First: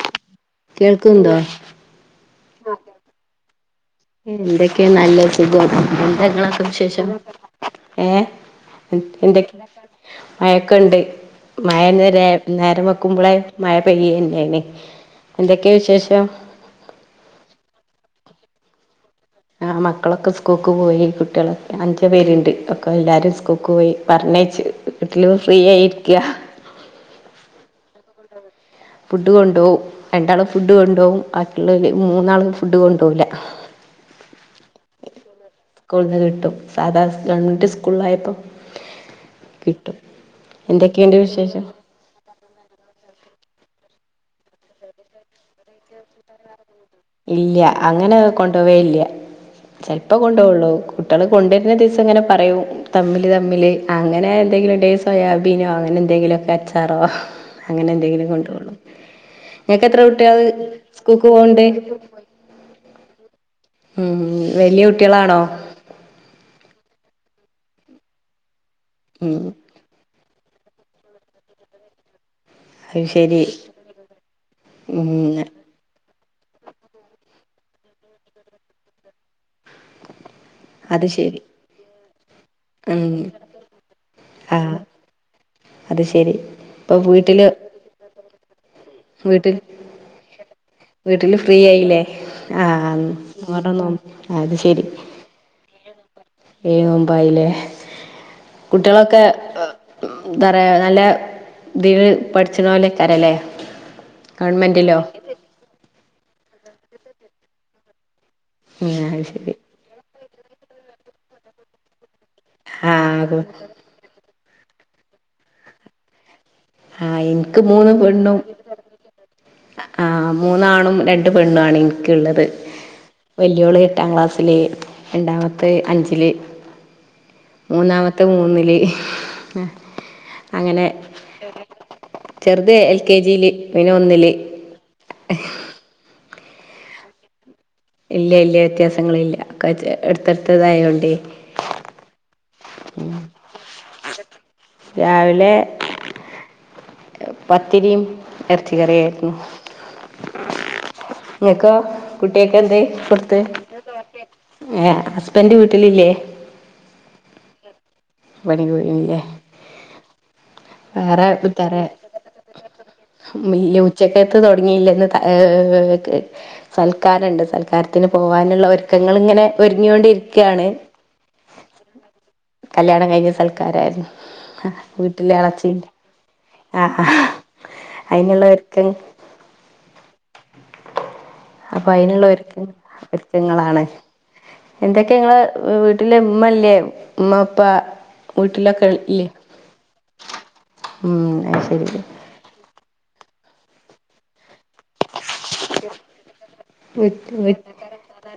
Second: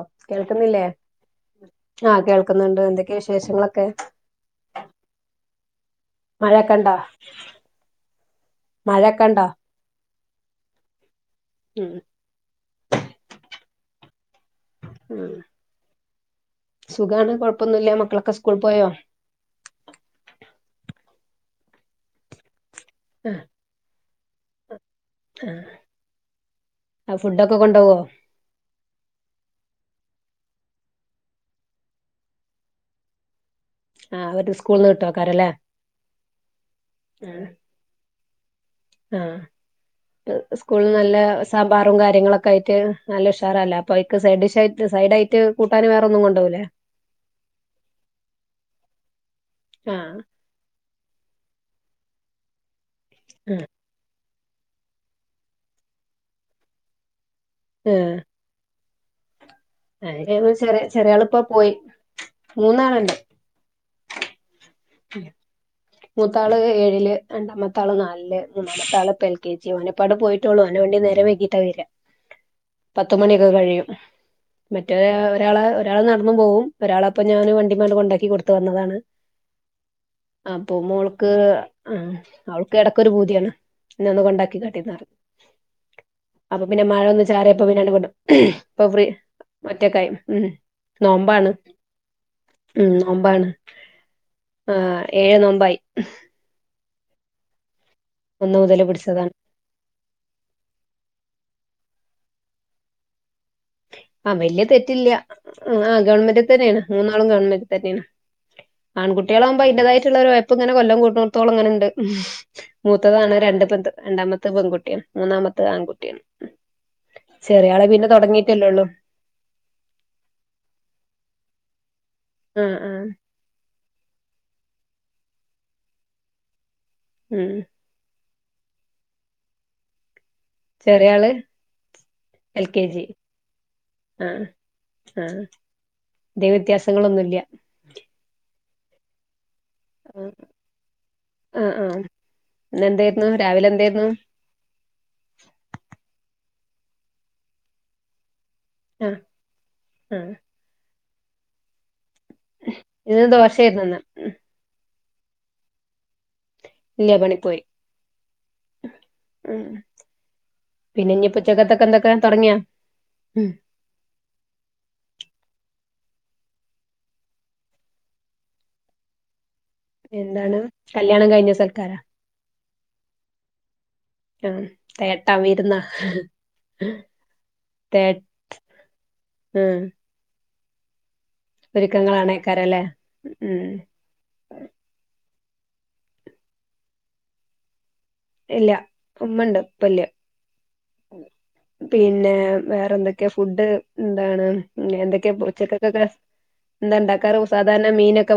അ കേൾക്കുന്നില്ലേ കേൾക്കുന്നുണ്ടോ ആഹ് കേൾക്കുന്നുണ്ട് എന്തൊക്കെയ വിശേഷങ്ങളൊക്കെ എന്തൊക്കെയ നല്ല സുഖം എന്താ നിങ്ങള്ടത്തെ മഴയൊക്കെ ഇണ്ടാ വിശേഷം മഴയൊക്കെ ഇണ്ടാ എന്തൊക്ക മഴൊക്കെുണ്ട് മഴ ഉം നേരെ നേരം വെക്കുമ്പോളെ മയ പ്പയ്യ്ണ്ടേനി ഉം എന്തൊക്കെ വിശേഷം സുഖാണ് കൊഴപ്പൊന്നുംല്ല മക്കളൊക്കെ സ്കൂൾ പോയോ ആ മക്കളൊക്കെ സ്കൂക്ക് പോയി കുട്ടികളൊക്കെ അഞ്ച് പേരുണ്ട് എല്ലാരും സ്ക്കുക്ക് പോയി പറഞ്ഞേച്ച് ആഹ് ആഹ് ഫുഡൊക്കെ കൊണ്ടോവോ ഫുഡ് കൊണ്ടോവും രണ്ടാളും ഫുഡ് കൊണ്ടോവും ബാക്കിള്ളോല് മൂന്നാളും ഫുഡ് കൊണ്ടോവൂല ആഹ് അവര് സ്കൂളിന്ന് കിട്ടോക്കാരല്ലേ സ്കൂൾന്ന് കിട്ടും സാധാ ആഹ് ഗവൺമെന്റ് സ്കൂളായപ്പം ആഹ് സ്കൂളിൽ എന്തൊക്കെയുണ്ട് നല്ല വിശേഷം സാമ്പാറും കാര്യങ്ങളൊക്കെ ആയിട്ട് നല്ല അപ്പക്ക് സഡിഷായിട്ടാ സൈഡായിട്ട് കൂട്ടാൻ വേറെ ഒന്നും കൊണ്ടൊവുലെ ഇല്ല അങ്ങനെ കൊണ്ടോവേ ഇല്ല ചെലപ്പോ ആഹ് കൊണ്ടോവൊള്ളൂ കുട്ടികള് കൊണ്ടുവരുന്ന ദിവസം ഇങ്ങനെ പറയൂം തമ്മില് തമ്മില് അങ്ങനെ എന്തെങ്കിലുംണ്ടെങ്കീ സോയാബീനോ അങ്ങനെ എന്തെങ്കിലുക്കെ അച്ചാറോ അങ്ങനെ ആഹ് എന്തെങ്കിലും കൊണ്ടോവൊള്ളൂ ങ്ങൾക്ക് എത്ര കുട്ടികൾ ആഹ് ചെറിയ സ്കൂൾക്ക് ചെറിയാളിപ്പോ പോക്ണ്ട് പോയി മൂന്നാളുണ്ട് മ് വലിയ കുട്ടികളാണോ മൂത്താള് ഏഴില് രണ്ടാമത്താള് നാലില് മൂന്നാമത്താള് ഇപ്പൊ എ ൽ ഉം കെ ജി ഓനിപ്പാണ്ട് പോയി ട്ടൊള്ളൂ ഓന്റെ വണ്ടി നേരം വൈകീട്ടാ വെരാ അത് ശരി പത്തുമണിയൊക്കെ കഴിയും മറ്റേ ഉം ഒരാള് ഒരാള് നട ന്നും പോം ഒരാളെപ്പ ഞാൻ വണ്ടിമ്മണ്ട് കൊണ്ടാക്കി കൊടുത്ത് വന്നതാണ് അപ്പൊ അത് മോൾക്ക് ശരി ആഹ് അവൾക്ക് ഉം എടക്കൊരു പൂതിയാണ് ഇന്നൊന്ന് കൊണ്ടാക്കി ആ കാട്ടിന്ന് പറിം അത് ശരി അപ്പൊ പിന്നെ മഴ ഒന്ന് ചാറിയപ്പോ പിന്നെ അണ്ട് [inaudible] വീട്ടില് വീട്ടില് നോമ്പാണ് ഫ്രീ ആയില്ലേ ആ [unintelligible] ആ ഏഴ് നോമ്പായി [inaudible] ഏഴ് ‌ നോമ്പായിലെ ഒന്ന് മുതല് കുട്ട്യാളൊക്കെ പിടിച്ചതാണ് എന്താ പറയാ നല്ല [unintelligible] പഠിച്ചതുപോലെക്കാരല്ലേ ആഹ വല്യ തെറ്റില്ല ആ ഗവൺമെന്റ് തന്നെയാണ് മൂന്നാളും ഗവൺമെന്റ് തന്നെയാണ് ഉം അത് ശരി ആൺകുട്ടികളാകുമ്പോ അന്ററെതായിട്ടുള്ള ഇപ്പ ഇങ്ങനെ കൊല്ലം കൂട്ടു നിർത്തുകളൾ അങ്ങനെ ഉണ്ട് മൂത്തതാണ് ആഹ് രണ്ട് പത്ത് രണ്ടാമത്തെ പെൺകുിയും മൂന്നാമത്തെ ആൺകുട്ടിയാണ് ആഹ് എനിക്ക് ചെറിയ ആളെ മൂന്ന് പിന്നെ പെണ്ണും തുടങ്ങിയിട്ടല്ലേള്ളൂ ആഹ മൂന്നാണും രണ്ട് പെണ്ണു ആണെ ള്ളത് ആഹ് ആഹ് വലിയള എട്ടാം ക്ലാസ്സില് രണ്ടാമത്തെ അഞ്ചില് മ് പത്ത് മൂന്നില് ചെറയാള് ചെറുത എൽ കെ ജിയില് പിനെ ഒന്നില് ദൈവ്യത്യാസങ്ങളൊന്നുംല്ല ഇല്ല ഇല്ല വ്യത്യാസങ്ങ ഇല്ല എടുത്തെടുത്തതായോണ്ട് ഇന്ന എന്തായിരുന്നു രാവിലെ എന്തായിരുന്നു രാവിലെ പത്തിരിയും എർച്ചികറ ആഹ് ആയിരുന്നു ആഹ് എനക്ക കുട്ടിയൊക്കെ എന്ത് ഇന്ന് കൊടുത്ത് ദോശയായിരുന്നു ഇന്ന് ഏ ഹസബന്റെ വീട്ടിലില്ലേ ലല്ല പണി പോയി ബണ കു ഇല്ല ഉം പിന്നെ വേറെ ഇനിയിപ്പോ ഉച്ചക്കത്തൊക്കെ തരല് എന്തൊക്കെ തുടങ്ങിയാ ഉം ഉച്ചക്കത്ത് തുടങ്ങിയില്ലന്ന് ഏ സൽക്കാരുണ്ട് സൽക്കാരത്തിന് പോവാനുള്ള ഒരുക്കങ്ങൾ ഇങ്ങനെ എന്താണ് ഒരുങ്ങൊണ്ടിരിക്കയാണ് കല്യാണം കഴിഞ്ഞ സൽക്കാരാ കല്യാണം കഴിഞ്ഞ സൽക്കാരായിരുന്നു ആഹ് തേട്ടാ വീട്ടില വിരുന്നാ ആഹ് തേ അനുള്ളവർക്ക് ഉം അപ്പൊ അതിനുള്ള ഒരു ഒരുക്കങ്ങളാണേക്കാരല്ലേ ഉം ഒരുക്കങ്ങളാണ് എന്തൊക്കെങ്ങള് വീട്ടില് ഉമ്മല്ലേ ഉമ്മപ്പാ ഇല്ല ഉമ്മണ്ട് ഇപ്പല്ല ഉം അത് ശരി പിന്നെ വേറെ എന്തൊക്കെയാ ഫുഡ് എന്താണ് എന്തൊക്കെ ഉച്ചക്കക്ക്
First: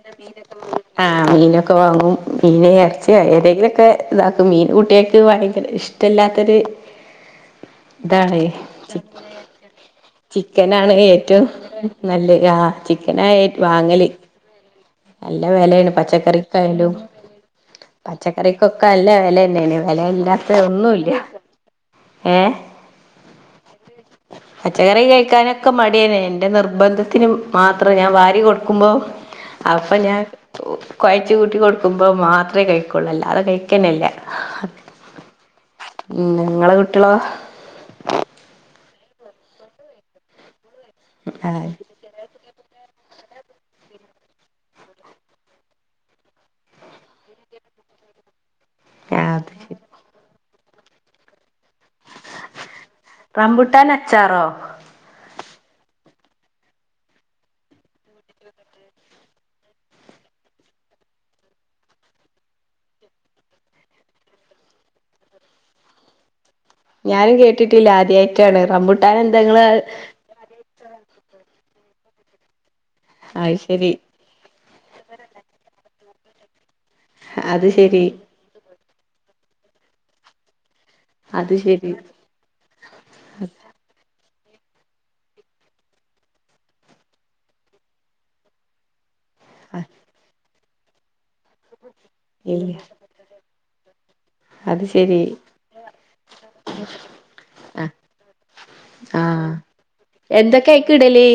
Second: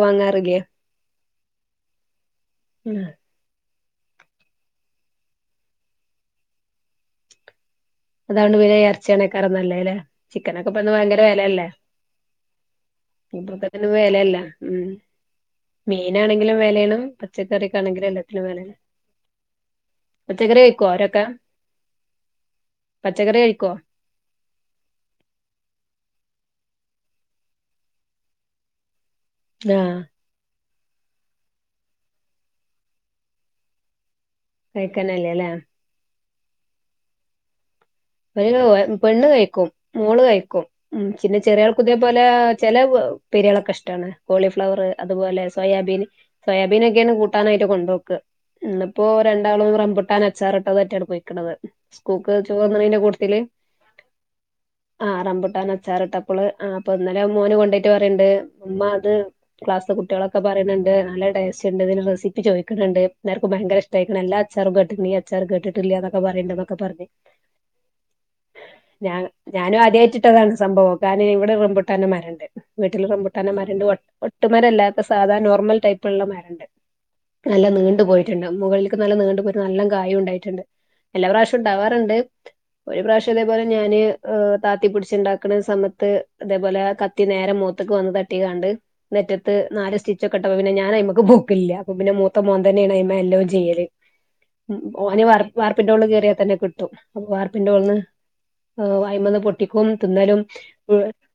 വാങ്ങാറില്ലേ ആഹ് മീനൊക്കെ വാങ്ങും. മീന് ഉം എർച്യോ ഏതെങ്കിലൊക്കെ ഇതാക്കും മീൻ കുട്ട്യേക്ക് ഭയ്ങ്കര ഇഷ്ടല്ലാത്തൊര് താണ്. അതാണ്ട് പിന്നെ ചിക് ഇറച്ചിയാണേക്കാരം നല്ലേല്ലേ ചിക്കനൊക്കെപ്പന്ന് ചിക്കനാണ് ഭയങ്കര ഏറ്റവും വെലല്ലേ നല്ലെ ആഹ് പിനായെറ്റ് വാങ്ങല് ഉംഹ് നല്ല വെലേണ് പച്ചക്കറിക്കായാലും. പച്ചക്കറിക്കാണെങ്കിലും എല്ലാത്തിനും വെലേണ് പച്ചക്കറിക്കൊക്കെ അല്ല വെലന്നേണ് വെലല്ലാത്ത പച്ചക്കറി കഴിക്കോ ഒന്നുല്ല്യ. അവരൊക്കെ ഏഹ് പച്ചക്കറി കഴിക്കോ പച്ചക്കറി കഴിക്കാനൊക്കെ മടിയെ ന്റെ നിർബന്ധത്തിന് മാത്രം ഞാൻ വാരി കൊടുക്കുമ്പോ അപ്പൊ ആഹ് ഞാൻ കൊഴച്ച് കൂട്ടി കൊടുക്കുമ്പോ മാത്ര കഴിക്കൊള്ളു അല്ലാതെ കഴിക്കെനല്ല കഴിക്കന്നല്ല ലെ ഉംഹ് നിങ്ങളെ കുട്ട്യേളോ? [unintelligible] പെണ്ണ് കഴിക്കും മോള് കഴിക്കും ഉംഹ് ചിന്നെ ചെറ്യേ ആഹ് ആൾക്കും ഇതേപോലെ ചെലെ ഉപ്പേര്യേളൊക്കെ ഇഷ്ട്ടാണ്. കോളിഫ്ലവറ് അതുപോലെ സോയാബീൻ സോയാബീനൊക്കേണ് കൂട്ടാനായിട്ട് കൊണ്ടോക്ക് ഇന്ന്പ്പോ അത് രണ്ടാളും ശരി റംമ്പുട്ടാൻ അച്ചാറിട്ടതെ [unintelligible] റ്റാണ് പോയ്‌ക്ക്ണത് സ്കൂക്ക് ചോറ്ണ്ണയിന്റെ റംമ്പുട്ടാൻ അച്ചാറോ ട്ടാൻ അച്ചാറിട്ടപ്പോള് അപ്പൊ ഇന്നലെ മോന് കൊണ്ടൊയിട്ട് പറയണ്ട് ഉമ്മ അത് ക്ലാസിലെ കുട്ടികളൊക്കെ പറയ്ണ് ഇണ്ട് നല്ല ടേസ്റ്റ് ഇണ്ട് ഇതിന് റെസിപ്പി ചോയിക്ക്ണ ഇണ്ട് എല്ലാർക്കും ഭയങ്കര ഇഷ്ടയിക്ക്ണ് എല്ലാ അച്ചാറും കേട്ടിട്ടുണ്ട് ഈ അച്ചാറ് കേട്ടിട്ടില്ല എന്നൊക്കെ പറയ്ണ്ട് നോ ഞാനും കേട്ടി ട്ടില്ല ആദ്യയിട്ടാണ് റംബുട്ടാൻ എന്താ നിങ്ങള് - പോകാന് ഇവിടെ റുമ്പുട്ടാന് മരണ്ട് വീട്ടിൽ റംമ്പുട്ടന്റെ അത് മരണ്ട് ശരി വെ വെട്ടും മരല്ലാത്ത സാധാ നോർമൽ ടൈപ്പ് ഉള്ള മരണ്ടല്ലോ നല്ല അത് നീണ്ടു ശരി പോയിട്ട്ണ്ടാകും മുകളി നല്ലോ നീണ്ട് പോയിട്ട് നല്ലോ കായും ഉണ്ടായിട്ടുണ്ട് എല്ലാ അത് പ്രാവശ്യം ശരി ഉണ്ടാവാറുണ്ട് ഒരു പ്രാവശ്യം അത് പോലെ ഞാാന് താത്തിപ്പിടിച്ചുണ്ടാക്കുന്ന സമയത്ത് അതേപോലെ കത്തി നേരെ മൂത്തക്ക് വന്ന് തട്ടി കാണ്ട് നെറ്റത്ത് നല് സ്റ്റിച്ച ഒക്കെ അപ്പ പിന്നെ ഞൻ നമക്ക് പോക്കില്ല പ്പോ പിന്നെ മൂത്തമോൻ ഇല്ല തന്നെയ അ്മ എല്ലാം ചെയ്യേല് ഉ അത് ശരി ഓന് വാർപ്പിന്റെ ഉള്ളിൽ തന്നെ കിട്ടും വാർ ആഹ് പിന്റെടെന്ന് അയ്മന്ന് ആഹ് പൊട്ടിക്കും തിന്നാലും എന്തൊക്കെ അയിക്ക് ഇടല്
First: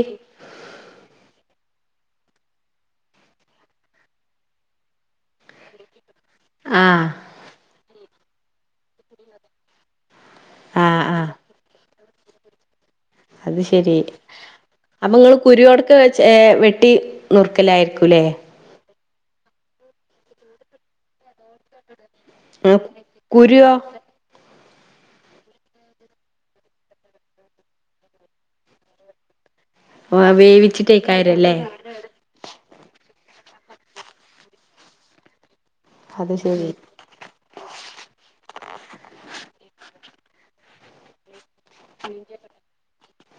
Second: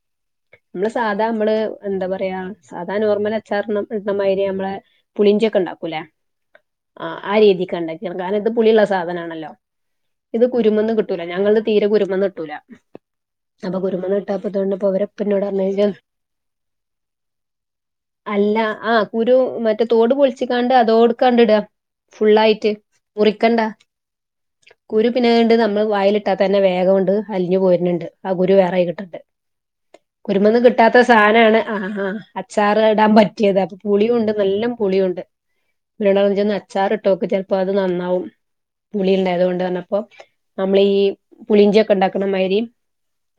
നമ്മള് സാധാ നമ്മള് എന്താ പറയാ സാധാ നോർമൽ അച്ചാർണ് ഇടണമാതിരി നമ്മളെ പുളിഞ്ചൊക്കെ ഉണ്ടാക്കൂല്ലേ ആഹ് ആ ആ രീതിക്കണ്ടൻ [unintelligible] ഇത് പുളിയള്ള സാധന ആണല്ലോ ഇത് കുരുമന്ന് ആഹ് കിട്ടും ആഹ് ഞങ്ങള് തീരെ കുരു വന്നിട്ടൂല അത് ശെരി അപ്പൊ നിങ്ങൾ എന്നോട് പറഞ്ഞ് കുരുവോടക്ക വെച്ച് വെട്ടി നുറക്കലായിരിക്കൂല്ലേ അല്ല ആ കുരു മറ്റേ തോട് പൊളിച്ചിക്കാണ്ട് അതോടുക്കാണ്ട്ടാ ഫുള്ളായിട്ട് മുറിക്കണ്ട കുരുവോ കുരു പിന്നെണ്ട് നമ്മൾ വായിലിട്ടാത്ത തന്നെ വേഗം കൊണ്ട് അലിഞ്ഞു പോര്ന്നുണ്ട് ആ കുരു വേറായി കിട്ടണ്ടേ കുരുമന്ന് കിട്ടാത്ത വേവിച്ചിട്ടേക്കാരല്ലേ സാനാണ് ആ ആ അച്ചാറ് ഇടാൻ പ പറ്റിയതാ അപ്പൊ പുളിയുണ്ട് നല്ല പുളിയുണ്ട് അത് വേണോചി ഒന്ന് ശരി അച്ചാറുട്ട് നോക്ക് ചിലപ്പോ അത് നന്നാവും പുളി ഉണ്ടായതുകൊണ്ടാണ് അപ്പോൾ നമ്മളെ ഈ പുളിഞ്ചൊക്കെ ഉണ്ടാക്കണ മാരി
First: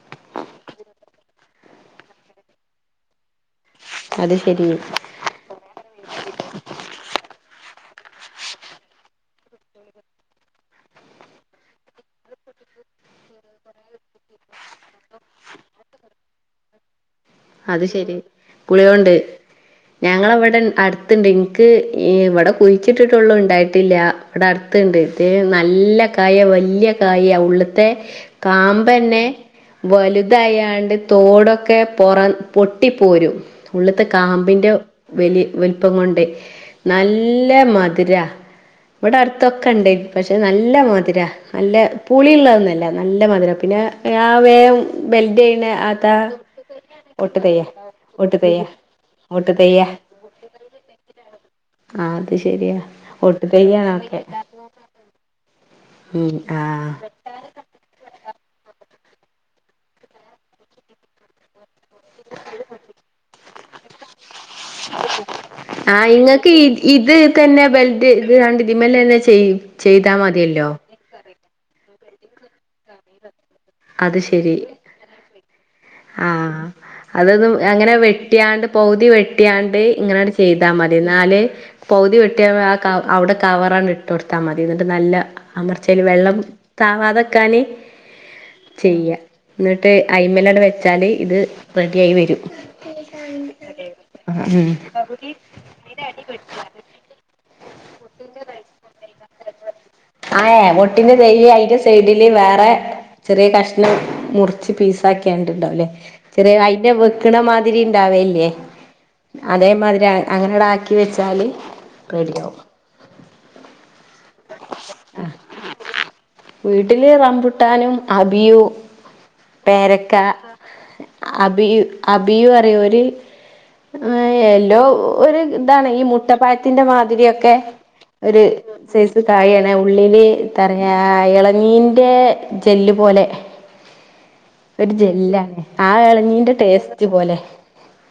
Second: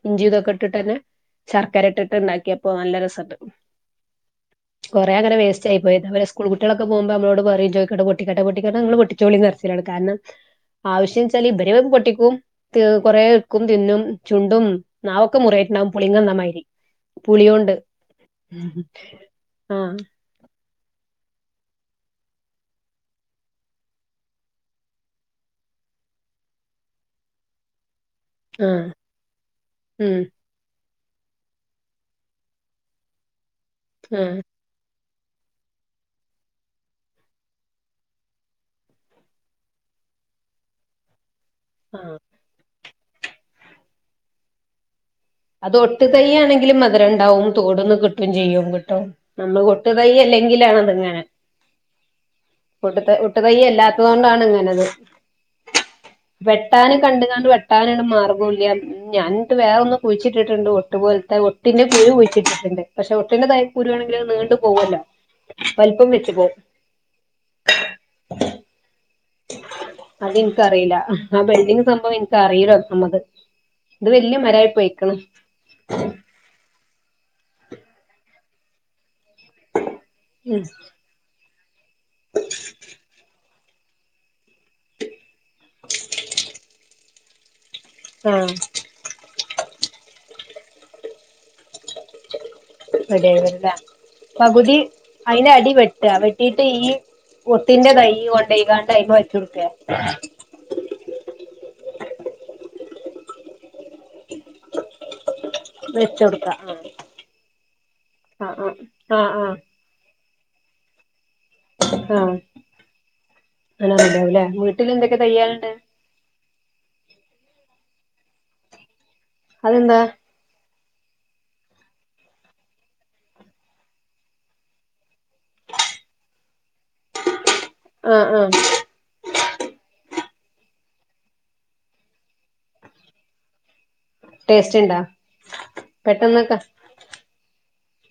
ഇഞ്ചി ഇതൊക്കെ ഇട്ടിട്ട് തന്നെ ശർക്കര ഇട്ടിട്ട് ഇണ്ടാക്കിയപ്പോ നല്ല രസണ്ട് അത് ശരി കുറെേ അങ്ങനെ വേസ്റ്റ് ആയി പോയി അവരെ സ്കൂൾ കുട്ടികളൊക്കെ പോകുമ്പോ നമ്മളോട് [unintelligible] പൊട്ടിക്കട്ടെ പൊട്ടിക്കട്ടെ നിങ്ങള് പൊട്ടിച്ചോളിന്ന് കാരണം ആവേശ്യവെച്ചാൽ ഇവര് ടിക്കും [unintelligible] കുറേക്കും തിന്നും ചുണ്ടും നാവക്കെ മുറിയിട്ടുണ്ടാവും [unintelligible] ശരി അത് ശെരി പുളിയുണ്ട് ആ ഞങ്ങളവിടെ അടു അത്തണ്ട് എൻക്ക് ഇവിടെ കുഴിച്ചിട്ടിട്ടള്ള ഇണ്ടായിട്ടില്ല ഇവിടെ അടുത്തണ്ട് നല്ല കായ വലിയ കായ ഉള്ളത്തെ ആ കാമ്പന്നെ ഉം വലുതയാണ്ട് തോടൊക്കെ പൊറം പൊട്ടിപോരും ഉള്ളിത്തെ ആഹ് കാമ്പിന്റെ - വലി വലിപ്പം കൊണ്ടേ നല്ല മധുരാ ഇവിടെ അടുത്തൊക്കെണ്ടേ പക്ഷെ നല്ല മധുരാ അല്ല ആഹ് പുളിള്ളതോന്നല്ല നല്ല മധുര പിന്നെ യായ് [unintelligible] വേം ബെൽഡ് ചെയ്യണ അത് ഒട്ട് അതാ തയ്യണെങ്കിലും മതി ഒട്ടു മധുരണ്ടാകും തയ്യ തോട്ന്ന് കിട്ടും ഒട്ടു തയ്യ ചെയ്യും കിട്ടും ഒട്ടു നമ്മള് തയ്യ ഒട്ട് തയ്യല്ലെങ്കിലാണതങ്ങനെ ആ അത് ശരിയാ ഒട്ട് ത ഒട്ട് ഒട്ടു തയ്യാണൊക്കെ തയ്യല്ലാത്തോണ്ടാണങ്ങനത് ഉം ആ വെട്ടാന് കണ്ട്ങ്ങാണ്ട് വെട്ടാനണ് മാർഗോല്ല ഞാനിട്ട് വേറൊന്ന് കുഴിച്ചിട്ട്ണ്ട് ഒട്ടു പോൽത്തെ ഒട്ടിന്റെ കുരു കുഴിച്ചിട്ടിട്ടുണ്ട് പക്ഷെ ഒട്ടിൻ്റെ തയ് കുരുവാണെങ്കിലത് നീ ആഹ് ഇങ്ങക്ക് ഈ ഇത് തന്നെ ബെൽഡെയ്ത്ങ്ങാണ്ട് ഇതിമ്മലെന്നെ ചെയ് ചെയ്താ മതിയല്ലോ ആഹ് ബൽഡിങ് സംഭവം എനിക്കറീല്ല ഒന്നാമത് ഇത് വല്ല്യ മരായി പോയി ആഹ് അതൊന്ന് അങ്ങനെ വെട്ട്യാണ്ട് പൗതി വെ ട്ട്യാണ്ട് ഇങ്ങനണ്ട് ഉം ചെയ്താ മതി ന്നാല് പൗതി വെട്ടിയ അ ക അവ്ടെ കവറണ്ട് ഇട്ടൊട്ത്താ മതി ന്ന്ട്ട് നല്ല അമർചേൽ വെള്ളം താവാതെ ക്കാന് ആഹ് ചെയ്യ ന്ന്‌ട്ട് അയ്മ്മലണ് വെച്ചാല് ഇത് റെഡിയായി വരും [unintelligible] പകുതി അയ്ന്റെ അടി വെട്ട വെട്ടിട്ട് ഈ ഒട്ടിന്റെ തയ്‌ കൊണ്ടോയ്ങ്ങാണ്ട് അയ്മെ വെച്ച് കൊട്ക്ക ആഹ് ഒട്ടിന്റെ തൈയ്യ് അയിന്റെ സൈഡില് വേറെ ചെറിയ കാഷ് മുറിച്ച് പീസാക്കണ്ടണ്ടാവുംല്ലേ വെച്ച് കൊടുക്ക ചെറിയ അയിന്റെ വെക്കണ മാതിരി ആ ഇണ്ടാവെല്ലേ ആ അതേമാതിരി അങ്ങനടാക്കി വെച്ച് ആഹ് അതെല്ലെ വീട്ടില് എന്തെക്കെ തെയ്യ്ണ്ട് വീട്ടില് റമ്പൂട്ടാനും അബിയൂ അതെന്താ പേരക്ക അബിയു അബിയു പറയും ഒര് യെല്ലോ ഒരു ഇതാണ് ഈ മുട്ടപ്പായത്തിന്റെ മാതിരിക്കെ ആ ആ ഒരു സൈസ് കായാണ് ഉള്ളില് റഞ്ഞാ എളനീൻ്റെ തെല്ലു പോലെ ടേസ്റ്റ് ഒരു ഇണ്ടാ ജെല്ലാണ് ആ പെട്ടെന്ന് ഇളഞ്ഞീന്റെ ക ടേസ്റ്റ് പോലെ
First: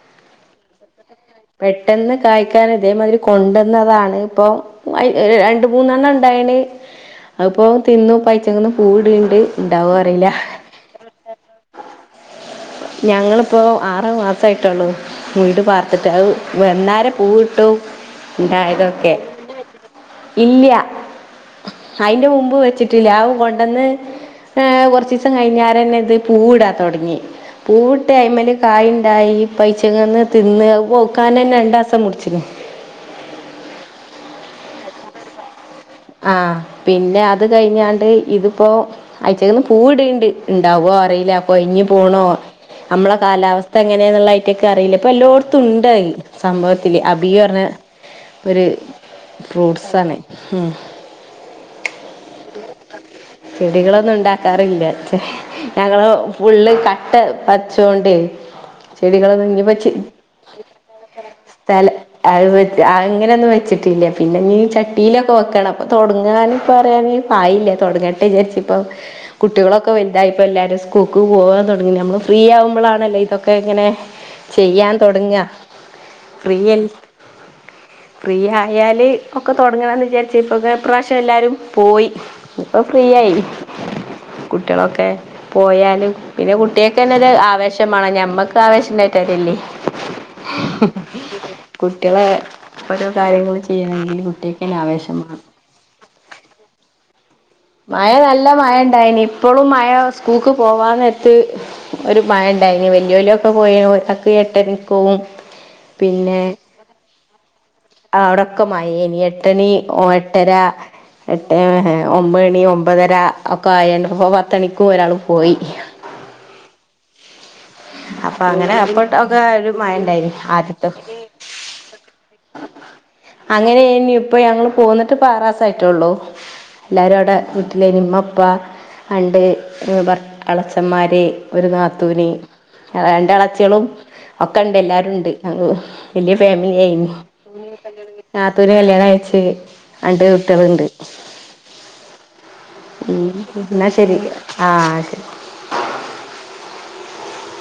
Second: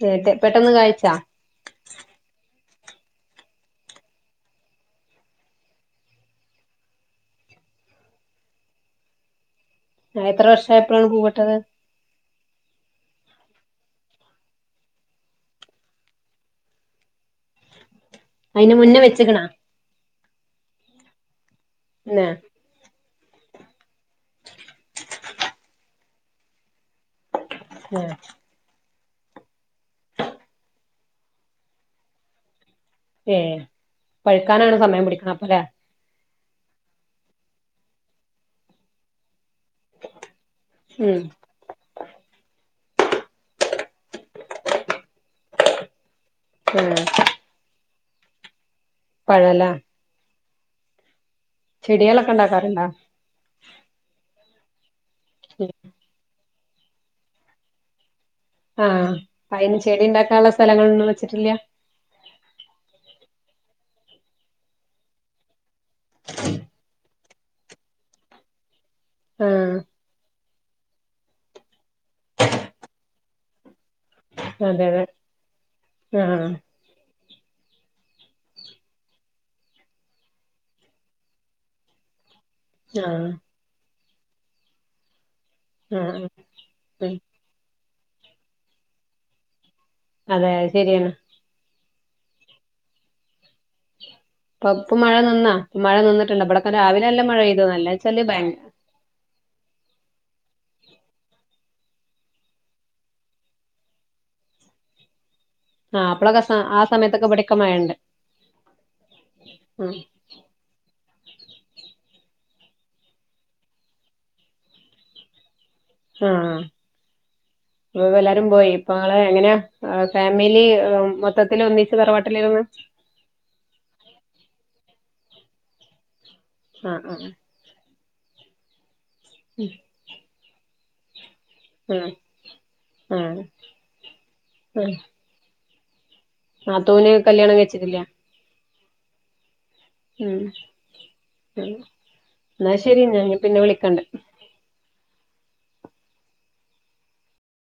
ഏഹ് പെട്ടെന്ന് കായ്ച്ചാ പെട്ടെന്ന് കായ് ഇതേ മാതിരി കൊണ്ടന്നതാണ് പ്പോ രണ്ടു മൂന്നെണ്ണം ഇണ്ടായിനി അതിപ്പോ തിന്നു പയിച്ച പൂവിടിണിണ്ട് എത്ര വർഷായപ്പോഴാണ് പൂവിട്ടത് ഞങ്ങളിപ്പോ ആറ് മാസായിട്ടുള്ളൂ വീട് പാർത്തിട്ട് അത് വന്നാരം പൂവിട്ടു അതിന് മുന്നേ വെച്ചക്കണാ ഇല്ല്യാ ന്നെ അതിന്റെ മുമ്പ് വെച്ചിട്ട് [unintelligible] കൊണ്ടന്ന് ഏഹ് കൊറച്ച് ദിവസം കഴിഞ്ഞാരന്നെ ഇത് പൂ ഇടാൻ തൊടങ്ങി. പൂവിട്ട് ഏഹ് അയ്മ്മല് കായും ണ്ടായി. പൈച്ചങ്ങന്ന് തിന്ന് വോ കാനൻ രണ്ടാസം മുടിച്ചിന്. ഏഹ് പഴുക്കാനാണ് സമയം പിടിക്കണെ അപ്പല്ലേ ആഹ് പിന്നെ അത് കഴിഞ്ഞാണ്ട് ഇതിപ്പോ അ തീന്ന് പൂവിടീണ്ട് ഇണ്ടാവോ ഉം അറിയില്ല അപ്പ ഇഞ്ഞി പോണോ നമ്മളെ കാലാവസ്ഥ എങ്ങനെയന്നുള്ള അയിറ്റൊക്കെ അറിയില്ല ഇപ്പൊ എല്ലോടത്തും ഉണ്ടയി സംഭവത്തില് ഏഹ് അബിയ പറഞ്ഞ് ഒര് പഴല്ലേ ഫ്രൂട്സാണ് ഉം ചെടികളൊക്കെ ഇണ്ടാക്കാറുണ്ടോ ചെടികളൊന്നും ഇണ്ടാക്കാ റില്ല ഞങ്ങളും ഫുള്ള് കട്ട് പച്ചോണ്ടെ ആഹ് അപ്പ ചെടികളൊന്നുംനി അയിന് വെച്ചി ചെടി ഉണ്ടാക്കാനുള്ള സ്ഥലങ്ങളൊന്നും വെച്ചിട്ടില്ല സ്ഥല അത് അങ്ങനൊനും വെച്ചിട്ടില്ല പിന്നെ മീ ചട്ടിലും വെക്കണം തുടങ്ങാനും പറയാനും ആയില്ല തുടങ്ങട്ടെ വിചാരിച്ചപ്പോ ആഹ് കുട്ടികളൊക്കെ വലുതായി ഇപ്പൊ എല്ലാരും സ്കൂക്കു പോകാൻ തുടങ്ങി നമൾ ഫ്രീ ആവുമ്പളാണല്ല ഇതൊക്കെ ഇങ്ങനെ അതെ ചെയ്യാൻ അതെ തൊടങ്ങ ആഹ് ഫ്രീ ഫ്രി ആയാല് ഒക്കെ തുടങ്ങണന്ന് വിചാരി [unintelligible] ഇപ്രാവശ്യം എല്ലാരും പോയി ഇപ്പം ആഹ് ഫ്രീയായി കുട്ടികളൊക്കെ പോയാലും ആഹ് പിന്നെ കുട്ടികക്ക് തന്നെ ഉം ഒരു ആവേശ മാണ് ഞമ്മക്ക് ആവശ്യണ്ടായിട്ട് അറില്ലേ അതെ അത് ശരിയാണ് കുട്ടികളെ ഓരോ കാര്യങ്ങള് ചെയ്യണെങ്കിൽ കുട്ടിക്കന്നേ ആവേശം വേണം നിന്നോ മഴ നിന്ന് - ഉണ്ട്വിടക്കം രാവിലല്ല മഴ മഴ നല്ലച്ചാല് ഭയ നല്ല മഴ ഇണ്ടായിനി ഇപ്പോഴും മഴ സ്കൂൾക്ക് പോവാന്ന എത്ത് ഒരു പഴണ്ടായിനി വല്യോലിയ ഒക്കെ പോയി ഒരാക്ക് എട്ടനിക്കവും ആഹ്പ്പളൊെ ആ സമയത്തൊക്കെ മഴണ്ട് അവിടൊക്കെ മയ മേനി എട്ടണി ഉം ഓ എട്ടര എട്ടേ ഒമ്പ മണി ഒമ്പതര ഒക്കെ ആയപ്പോ പത്തണിക്കും ഒരാൾ പോയി ആഹ് അപ്പൊ എല്ലാരും പോയി അങ്ങനെ ഇപ്പ നളെ അപ്പോട്ടൊക്കെ എങ്ങനെ ഒരു മഴ ഉണ്ടായിന് ഫാമിലി ആദ്യത്തെ മൊത്തത്തി ഒന്നിച്ച് പറട്ട അങ്ങനെ ഇപ്പൊ ഞങ്ങള് പോ എന്നിട്ട് പാറാസ ആയിട്ടേള്ളൂ ആഹ് എല്ലാരും ആഹ് അവിടെ വീട്ടിലെ ഇനിമ്മ കുപ്പ പണ്ട് അളച്ച സമാരെ- ഒരു ആഹ് നാത്തൂവിന രണ്ട ആഹ് ഇളച്ചികളും ഒക്കെ ഉണ്ട് ആഹ് എല്ലരുും ഉണ്ട് അ വലിയ ഫാമിലി നാത്തൂന് ആയിരുന്നു കല്യാണം കഴച്ചിട്ടില്ല ആത്തര് കല്യാണം അയച്ചു രണ്ട് കുട്ടികളുണ്ട് ഉം എന്നാ ശരി ഞാൻ ഉം പിന്നെ പി വിളിക്കണ്ട് ശരി ആഹ ശരി